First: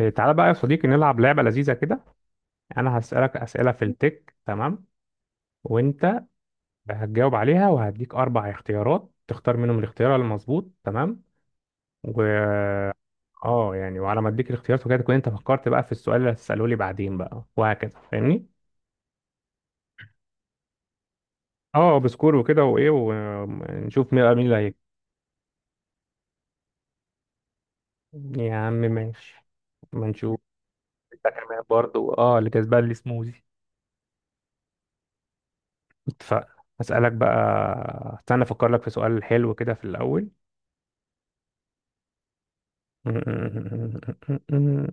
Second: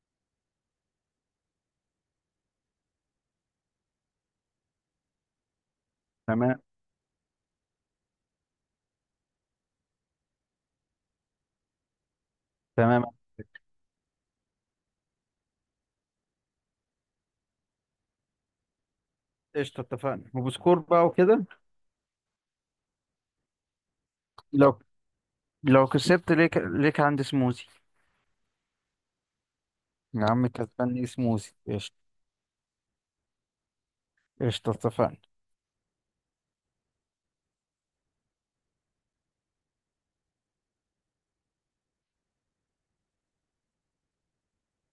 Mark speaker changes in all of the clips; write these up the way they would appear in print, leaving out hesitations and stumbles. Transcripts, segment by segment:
Speaker 1: إيه، تعالى بقى يا صديقي نلعب لعبة لذيذة كده. أنا هسألك أسئلة في التك، تمام؟ وأنت
Speaker 2: تمام.
Speaker 1: هتجاوب عليها وهديك أربع اختيارات تختار منهم الاختيار المظبوط، تمام؟ و
Speaker 2: تمام.
Speaker 1: اه يعني، وعلى ما اديك الاختيارات وكده تكون انت فكرت بقى في السؤال اللي هتسأله لي بعدين بقى وهكذا، فاهمني؟
Speaker 2: قشطة، اتفقنا وبسكور بقى وكده.
Speaker 1: اه بسكور وكده، وايه ونشوف مين مين اللي هيكسب.
Speaker 2: لو لو كسبت ليك عندي سموزي.
Speaker 1: يا عم ماشي، ما
Speaker 2: يا
Speaker 1: نشوف.
Speaker 2: عم كسبان لي سموزي
Speaker 1: التكمل
Speaker 2: قشطة.
Speaker 1: برضه، اللي كسبان لي سموزي.
Speaker 2: قشطة اتفقنا.
Speaker 1: اتفقنا، هسألك بقى، استنى افكر لك في سؤال حلو كده في الأول. مم.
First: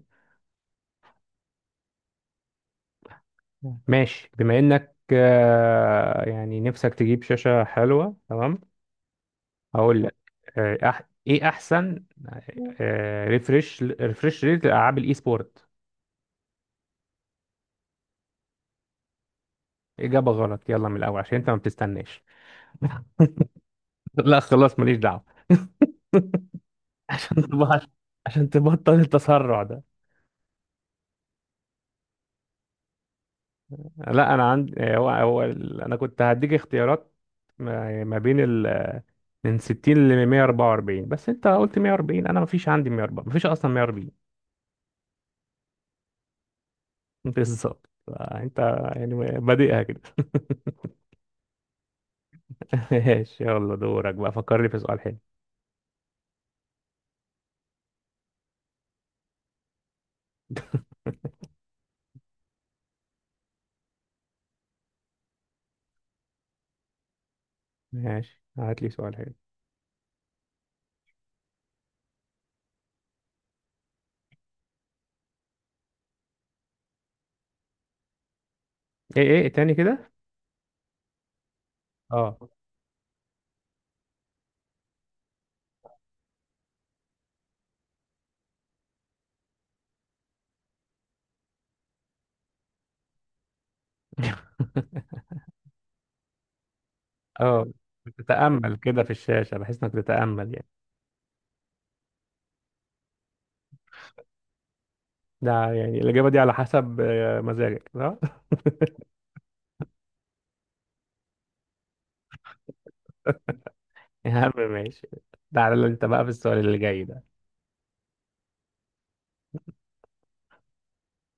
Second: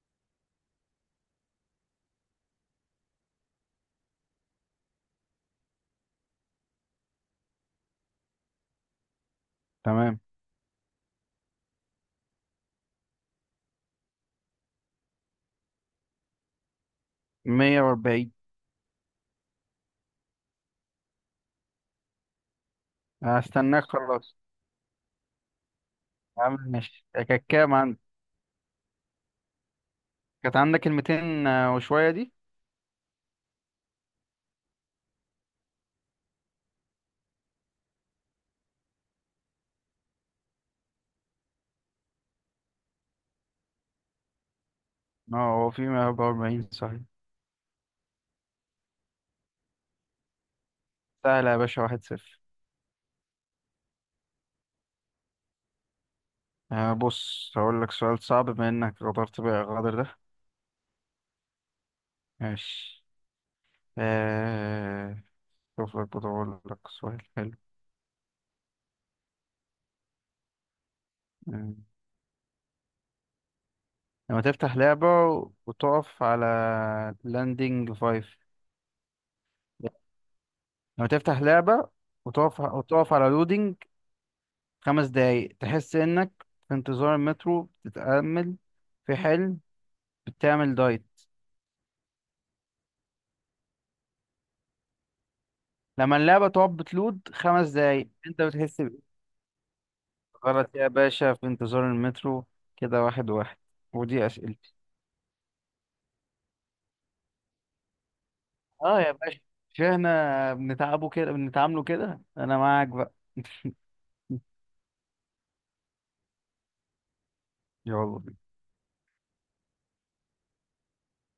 Speaker 1: ماشي، بما انك يعني نفسك تجيب شاشة حلوة، تمام؟ هقول لك.
Speaker 2: تمام.
Speaker 1: آه، أح ايه احسن ريفرش ريت لالعاب الاي سبورت؟
Speaker 2: 140.
Speaker 1: اجابة غلط، يلا من الاول عشان انت ما بتستناش.
Speaker 2: هستناك خلاص.
Speaker 1: لا خلاص، ماليش دعوة.
Speaker 2: يا عم ماشي، كانت كام عندك؟
Speaker 1: عشان تبطل التسرع ده.
Speaker 2: كانت عندك الميتين وشوية دي.
Speaker 1: لا انا عندي، انا كنت هديك اختيارات ما بين ال من 60 ل 144، بس انت قلت 140، انا ما فيش عندي 140، ما فيش اصلا 140.
Speaker 2: اه، هو في 140 صحيح.
Speaker 1: بالظبط. انت يعني بادئها كده.
Speaker 2: سهلة يا باشا، 1-0.
Speaker 1: ماشي، يلا دورك بقى، فكرني في سؤال حلو.
Speaker 2: آه بص، هقول لك سؤال صعب بما انك غدرت بقى الغدر ده. ماشي. آه. شوف لك بقول لك سؤال حلو.
Speaker 1: ماشي هات لي سؤال حلو.
Speaker 2: آه. لما تفتح لعبة وتقف على لاندنج فايف.
Speaker 1: ايه، ايه تاني كده؟
Speaker 2: لما تفتح لعبة
Speaker 1: اه.
Speaker 2: وتقف على لودينج 5 دقايق، تحس انك في انتظار المترو، بتتأمل في حلم، بتعمل دايت. لما اللعبة تقف بتلود
Speaker 1: اه،
Speaker 2: 5 دقايق انت
Speaker 1: بتتأمل
Speaker 2: بتحس
Speaker 1: كده
Speaker 2: بإيه؟
Speaker 1: في الشاشة بحيث انك تتأمل، يعني.
Speaker 2: غلط يا باشا، في انتظار المترو. كده واحد واحد. ودي أسئلة.
Speaker 1: ده يعني الإجابة دي على حسب مزاجك، صح؟
Speaker 2: اه يا باشا، مش احنا بنتعبه كده بنتعامله كده، انا معاك بقى
Speaker 1: يا عم ماشي. تعالى انت بقى في السؤال اللي جاي ده،
Speaker 2: يلا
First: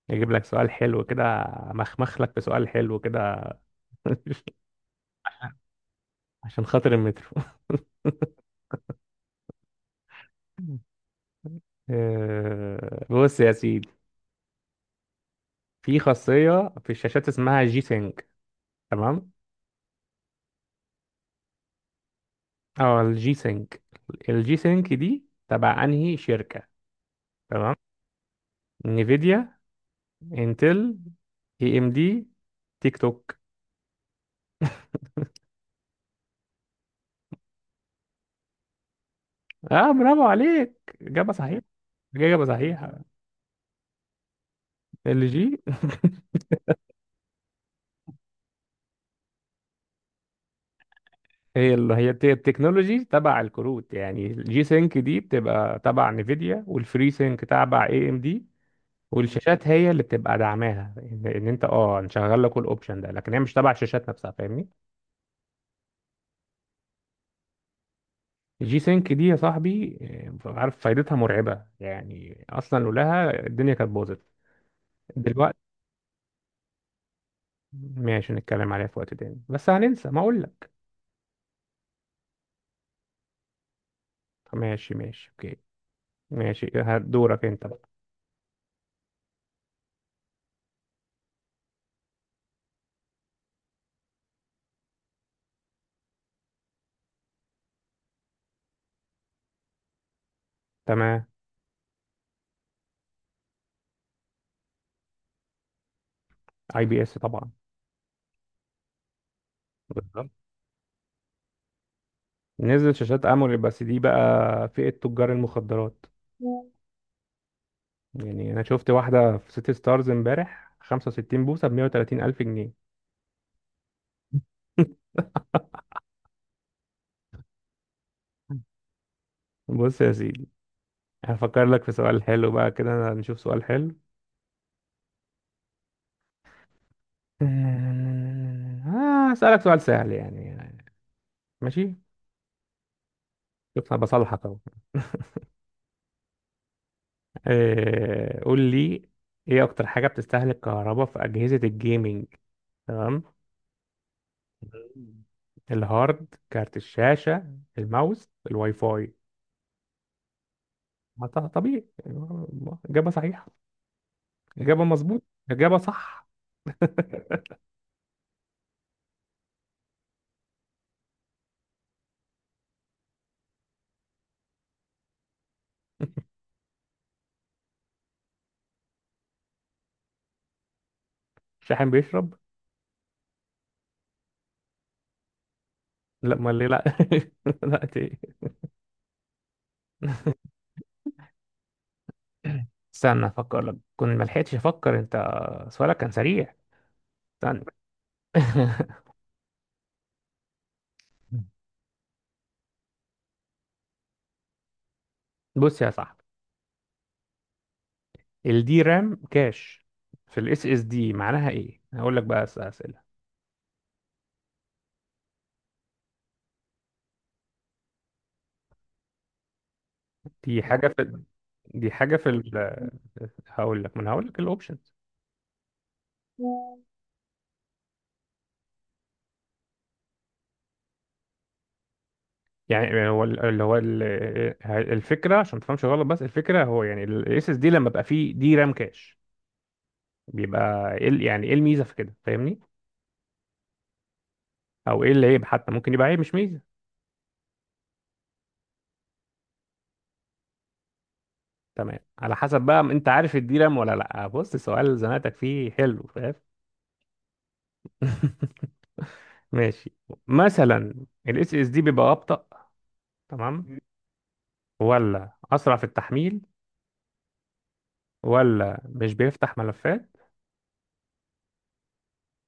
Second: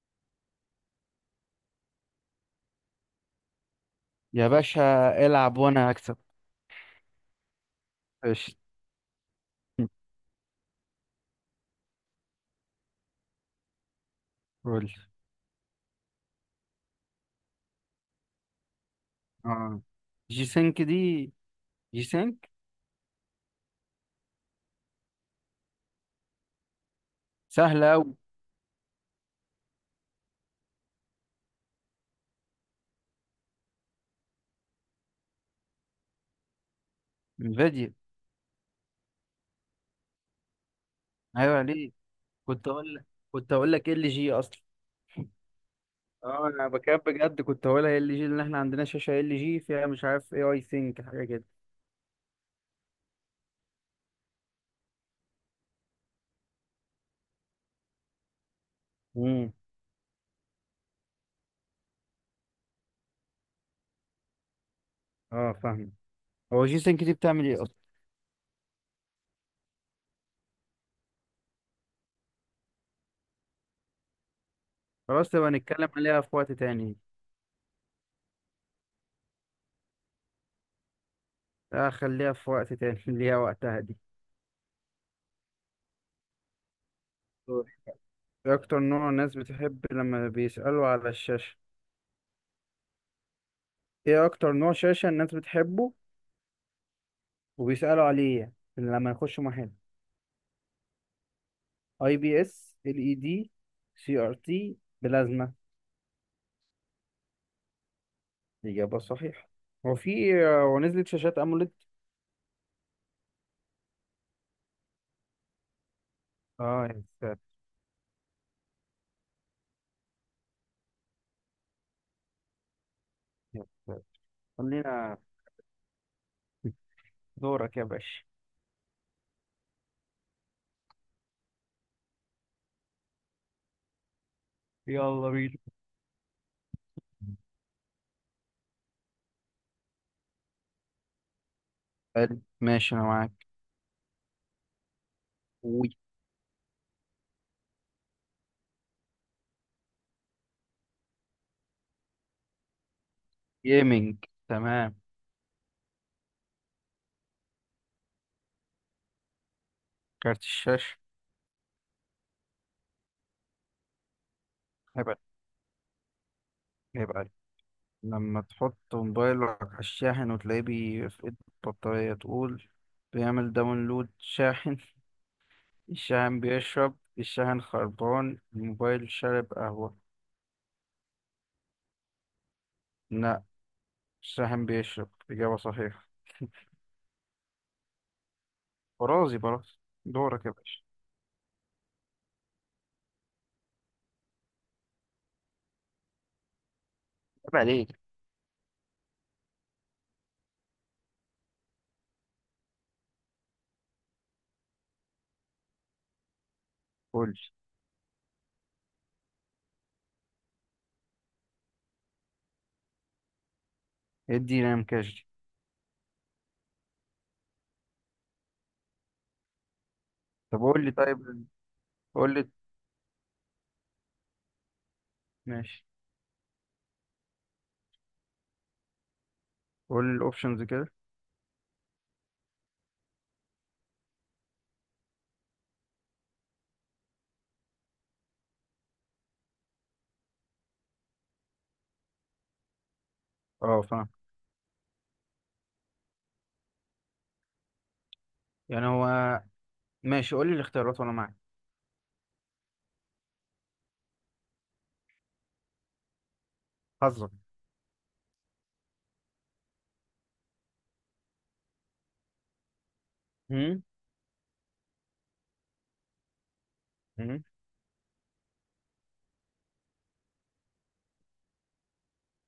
Speaker 1: اجيب لك سؤال حلو كده، مخمخ لك في سؤال حلو كده.
Speaker 2: يا باشا، العب وانا هكسب.
Speaker 1: عشان خاطر المترو.
Speaker 2: قشطة
Speaker 1: بص يا سيدي،
Speaker 2: قول.
Speaker 1: في خاصية في الشاشات اسمها جي سينج، تمام؟
Speaker 2: اه، جي سينك دي. جي سينك.
Speaker 1: اه، الجي سينك. الجي سينك دي تبع انهي شركة؟ تمام.
Speaker 2: سهلة أوي.
Speaker 1: نيفيديا، انتل، اي ام دي، تيك توك.
Speaker 2: انفيديا.
Speaker 1: اه برافو عليك، اجابة صحيحة.
Speaker 2: أيوة، ليه؟
Speaker 1: اجابة
Speaker 2: كنت أقول
Speaker 1: صحيحة.
Speaker 2: لك كنت أقول لك ال جي أصلا.
Speaker 1: الجي.
Speaker 2: اه أنا بكاب بجد، كنت هقولها ال جي لأن إحنا عندنا شاشة ال جي فيها مش عارف اي أي سينك حاجة كده.
Speaker 1: هي اللي هي الت- التكنولوجي تبع الكروت، يعني الجي سينك دي بتبقى تبع نيفيديا والفري سينك تبع اي ام دي.
Speaker 2: امم
Speaker 1: والشاشات هي اللي بتبقى دعماها إن انت نشغل لك الاوبشن ده، لكن هي مش تبع الشاشات نفسها، فاهمني.
Speaker 2: اه فاهم. هو جي سينك دي بتعمل إيه أصلا؟
Speaker 1: الجي سينك دي يا صاحبي، عارف فايدتها مرعبة، يعني اصلا لولاها الدنيا كانت باظت.
Speaker 2: خلاص، تبقى
Speaker 1: دلوقتي؟
Speaker 2: نتكلم عليها في وقت تاني.
Speaker 1: ماشي، نتكلم عليها في وقت تاني، بس هننسى ما اقول لك.
Speaker 2: لا خليها في وقت تاني ليها وقتها دي.
Speaker 1: ماشي ماشي اوكي. ماشي هدورك انت
Speaker 2: دوري.
Speaker 1: بقى.
Speaker 2: ايه اكتر نوع الناس بتحب لما بيسألوا على الشاشة؟ ايه اكتر نوع شاشة الناس بتحبه وبيسألوا عليه يعني، لما يخشوا محل؟
Speaker 1: تمام.
Speaker 2: اي بي اس، ال اي دي، سي ار تي، بلازما.
Speaker 1: اي بي اس طبعا.
Speaker 2: اجابة صحيحة. هو
Speaker 1: بالظبط،
Speaker 2: في هو نزلت شاشات اموليد.
Speaker 1: نزلت شاشات اموليد بس دي بقى فئة تجار المخدرات.
Speaker 2: اه يا ساتر.
Speaker 1: يعني انا شفت واحدة في سيتي ستارز امبارح 65 بوصة ب 130 الف جنيه.
Speaker 2: يا ساتر خلينا دورك يا باشا.
Speaker 1: بص يا سيدي، هفكر لك في سؤال حلو بقى كده، نشوف سؤال حلو.
Speaker 2: يلا بينا.
Speaker 1: هسألك سؤال سهل يعني. ماشي.
Speaker 2: حلو ماشي، انا معاك.
Speaker 1: شوف أنا بصلحك أهو.
Speaker 2: وي.
Speaker 1: قول لي إيه أكتر حاجة بتستهلك كهرباء في أجهزة الجيمنج، تمام؟
Speaker 2: جيمنج تمام.
Speaker 1: مم. الهارد، كارت الشاشة، الماوس، الواي فاي.
Speaker 2: كارت الشاشة.
Speaker 1: ما ط- طبيعي. إجابة صحيحة، إجابة
Speaker 2: هيبقى.
Speaker 1: مظبوط، إجابة صح.
Speaker 2: هيبقى لما تحط موبايلك على الشاحن وتلاقيه بيفقد البطارية تقول: بيعمل داونلود شاحن، الشاحن بيشرب، الشاحن خربان، الموبايل شارب قهوة.
Speaker 1: شاحن بيشرب؟
Speaker 2: لا، الشاحن بيشرب. إجابة صحيحة.
Speaker 1: لا ما ليه، لا. لا
Speaker 2: برازي برازي. دورك يا باشا.
Speaker 1: استنى أفكر لك، كنت ما لحقتش أفكر، أنت سؤالك كان سريع،
Speaker 2: عيب
Speaker 1: استنى.
Speaker 2: عليك.
Speaker 1: بص يا صاحبي،
Speaker 2: قول لي.
Speaker 1: الدي رام كاش في الاس اس دي معناها ايه، هقول لك بقى اسئله.
Speaker 2: ادي نام كاش. طب
Speaker 1: دي
Speaker 2: قول
Speaker 1: حاجه
Speaker 2: لي
Speaker 1: في.
Speaker 2: طيب.
Speaker 1: دي حاجه في
Speaker 2: قول لي.
Speaker 1: ال... هقول لك، ما انا هقول لك الاوبشنز.
Speaker 2: ماشي، قول لي الاوبشنز كده.
Speaker 1: يعني هو اللي هو الفكره عشان ما تفهمش غلط، بس الفكره هو يعني الاس اس دي لما بقى فيه دي رام كاش بيبقى ايه يعني ايه الميزه في كده، فاهمني؟
Speaker 2: اه فاهم.
Speaker 1: او ايه العيب، حتى ممكن يبقى عيب مش ميزه.
Speaker 2: يعني هو. ماشي قول لي الاختيارات وانا معاك.
Speaker 1: تمام، على حسب بقى انت عارف الدي رام ولا لا. بص سؤال زنقتك فيه حلو.
Speaker 2: حظك.
Speaker 1: ماشي، مثلا الاس اس دي بيبقى ابطأ، تمام؟
Speaker 2: هم؟
Speaker 1: ولا اسرع في التحميل،
Speaker 2: هم؟
Speaker 1: ولا مش بيفتح ملفات،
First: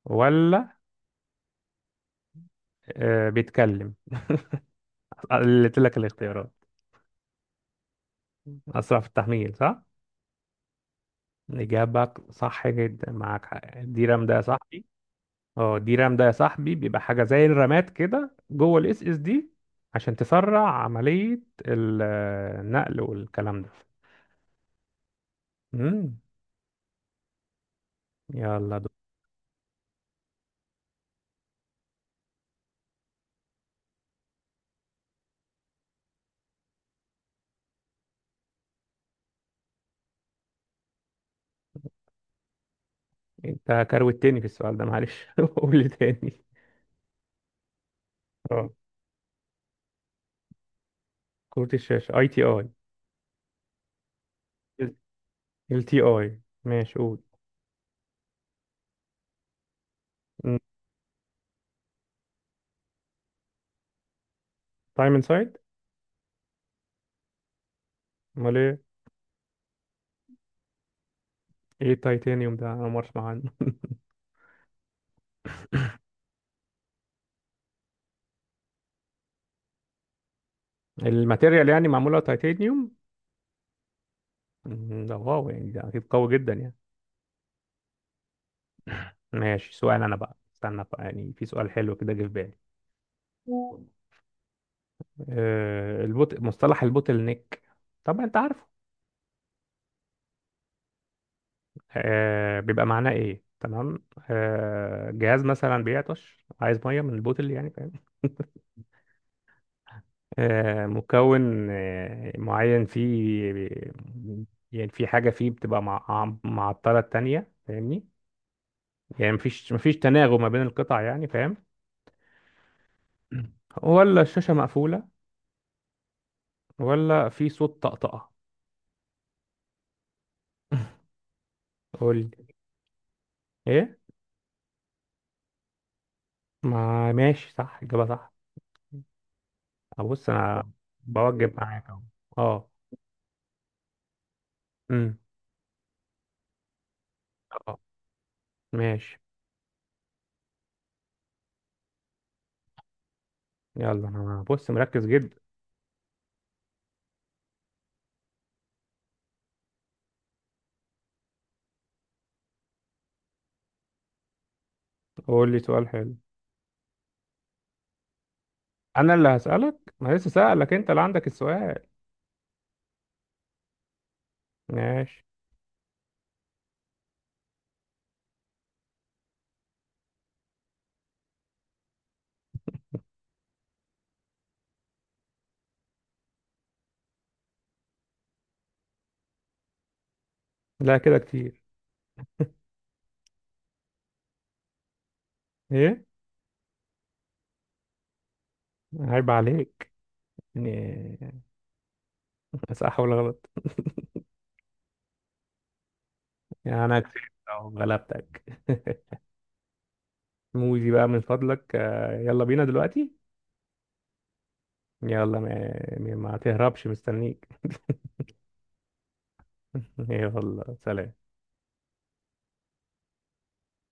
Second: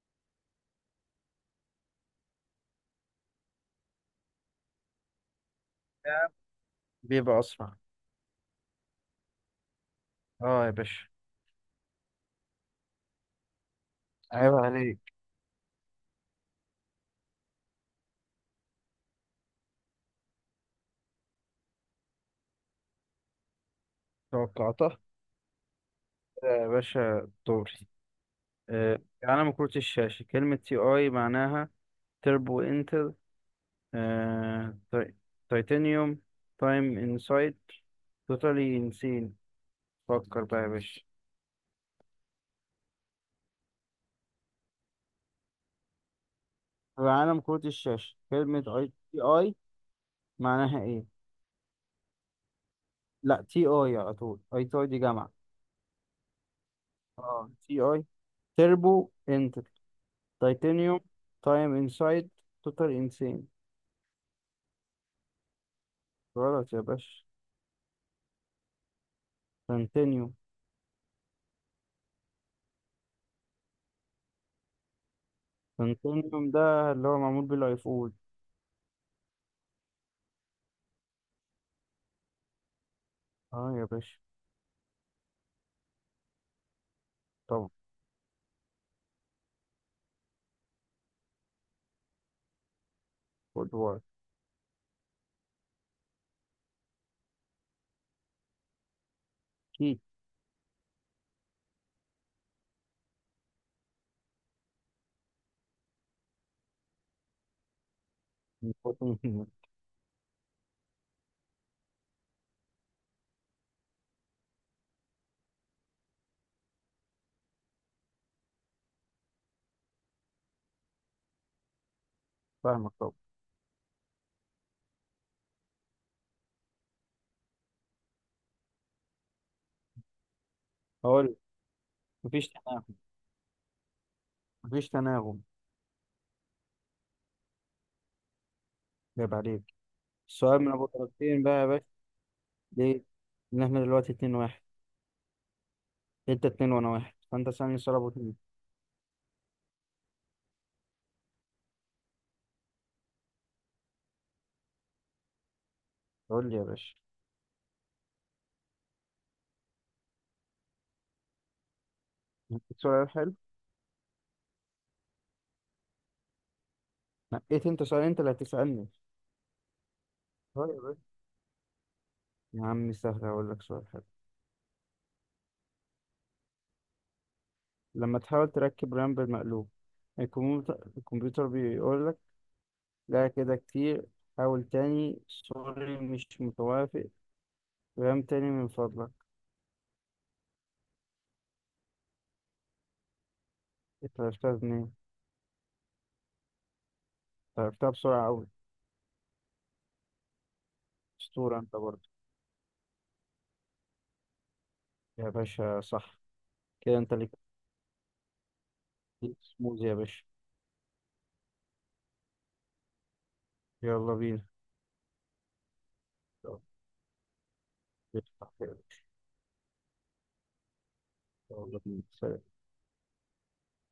Speaker 1: ولا بيتكلم؟ قلت لك الاختيارات.
Speaker 2: بيبقى اسرع.
Speaker 1: اسرع في التحميل، صح.
Speaker 2: اه يا باشا.
Speaker 1: اجابة صح جدا، معاك حق، الدي رام ده يا
Speaker 2: عيب
Speaker 1: صاحبي.
Speaker 2: عليك.
Speaker 1: اه، الدي رام ده يا صاحبي بيبقى حاجة زي الرامات كده جوه الاس اس دي عشان تسرع عملية النقل والكلام ده.
Speaker 2: توقعتها.
Speaker 1: مم.
Speaker 2: يا باشا دوري.
Speaker 1: يلا،
Speaker 2: آه، علم كرة الشاشة كلمة تي اي معناها؟ تربو انتل، آه، تي- تيتانيوم، تايم انسايد، توتالي انسين. فكر بقى يا باشا.
Speaker 1: انت كروتني في السؤال ده معلش. قول لي تاني.
Speaker 2: عالم كرة الشاشة كلمة
Speaker 1: اه،
Speaker 2: اي تي اي معناها ايه؟
Speaker 1: كروت الشاشة اي تي اي.
Speaker 2: لا، تي اي على طول، اي تي اي دي جامعة.
Speaker 1: ال تي اي ماشي قول.
Speaker 2: اه، تي اي. تربو انتل، تيتانيوم، تايم انسايد، توتال انسين.
Speaker 1: تايم انسايد.
Speaker 2: غلط يا باشا.
Speaker 1: امال ايه؟
Speaker 2: تيتانيوم.
Speaker 1: ايه التيتانيوم ده، انا ما اسمع عنه.
Speaker 2: تنتينيوم ده اللي هو معمول بيه الايفون.
Speaker 1: الماتيريال يعني معمولة تيتانيوم.
Speaker 2: اه يا باشا.
Speaker 1: ده واو، يعني ده اكيد قوي جدا يعني.
Speaker 2: طبعا.
Speaker 1: ماشي، سؤال انا بقى، استنى بقى، يعني في سؤال حلو كده جه في بالي.
Speaker 2: خد وقت.
Speaker 1: البوت، مصطلح البوتل نيك، طبعا انت عارفه.
Speaker 2: اكيد
Speaker 1: بيبقى معناه ايه، تمام؟ جهاز مثلا بيعطش عايز ميه من البوتل يعني، فاهم؟
Speaker 2: خد مني.
Speaker 1: مكون معين فيه، يعني في حاجه فيه بتبقى معطله التانية، فاهمني؟ يعني مفيش تناغم ما بين القطع يعني، فاهم؟
Speaker 2: فاهمك طبعا.
Speaker 1: ولا الشاشه مقفوله، ولا في صوت طقطقه؟
Speaker 2: هقول.
Speaker 1: قول
Speaker 2: مفيش
Speaker 1: لي.
Speaker 2: تناغم.
Speaker 1: ايه؟
Speaker 2: مفيش تناغم.
Speaker 1: ما ماشي، صح، اجابه صح.
Speaker 2: جاب عليك.
Speaker 1: ابص
Speaker 2: السؤال
Speaker 1: انا
Speaker 2: من ابو طرفين
Speaker 1: بوجب
Speaker 2: بقى يا باشا.
Speaker 1: معاك اهو. اه.
Speaker 2: ليه؟ ان احنا دلوقتي 2-1.
Speaker 1: امم
Speaker 2: انت اتنين وانا واحد، فانت
Speaker 1: اه،
Speaker 2: سألني سؤال ابو اتنين.
Speaker 1: ماشي. يلا انا بص، مركز جدا.
Speaker 2: قول لي يا باشا، هديك سؤال حلو.
Speaker 1: قول لي سؤال حلو.
Speaker 2: نقيت انت سؤال، انت اللي هتسألني.
Speaker 1: انا اللي هسألك، ما لسه
Speaker 2: اه
Speaker 1: سألك،
Speaker 2: يا
Speaker 1: انت اللي
Speaker 2: باشا.
Speaker 1: عندك السؤال.
Speaker 2: يا عم سهل، هقول لك سؤال حلو.
Speaker 1: ماشي.
Speaker 2: لما تحاول تركب رام بالمقلوب الكمبيوتر بيقول لك: لا كده كتير، حاول تاني، سوري مش متوافق، غام تاني من فضلك.
Speaker 1: لا كده كتير.
Speaker 2: انت عرفتها منين إنت؟
Speaker 1: ايه؟
Speaker 2: عرفتها بسرعة أوي.
Speaker 1: عيب عليك، يعني
Speaker 2: أسطورة أنت برضه.
Speaker 1: صح ولا غلط؟
Speaker 2: يا باشا صح.
Speaker 1: يعني
Speaker 2: كده
Speaker 1: انا
Speaker 2: أنت
Speaker 1: كسبت
Speaker 2: ليك
Speaker 1: أهو، غلبتك.
Speaker 2: سموز يا باشا.
Speaker 1: موزي بقى من فضلك، يلا بينا دلوقتي.
Speaker 2: يلا بينا.
Speaker 1: يلا ما
Speaker 2: يلا
Speaker 1: تهربش، مستنيك.
Speaker 2: بينا.
Speaker 1: يلا سلام.
Speaker 2: يلا بينا. سلام.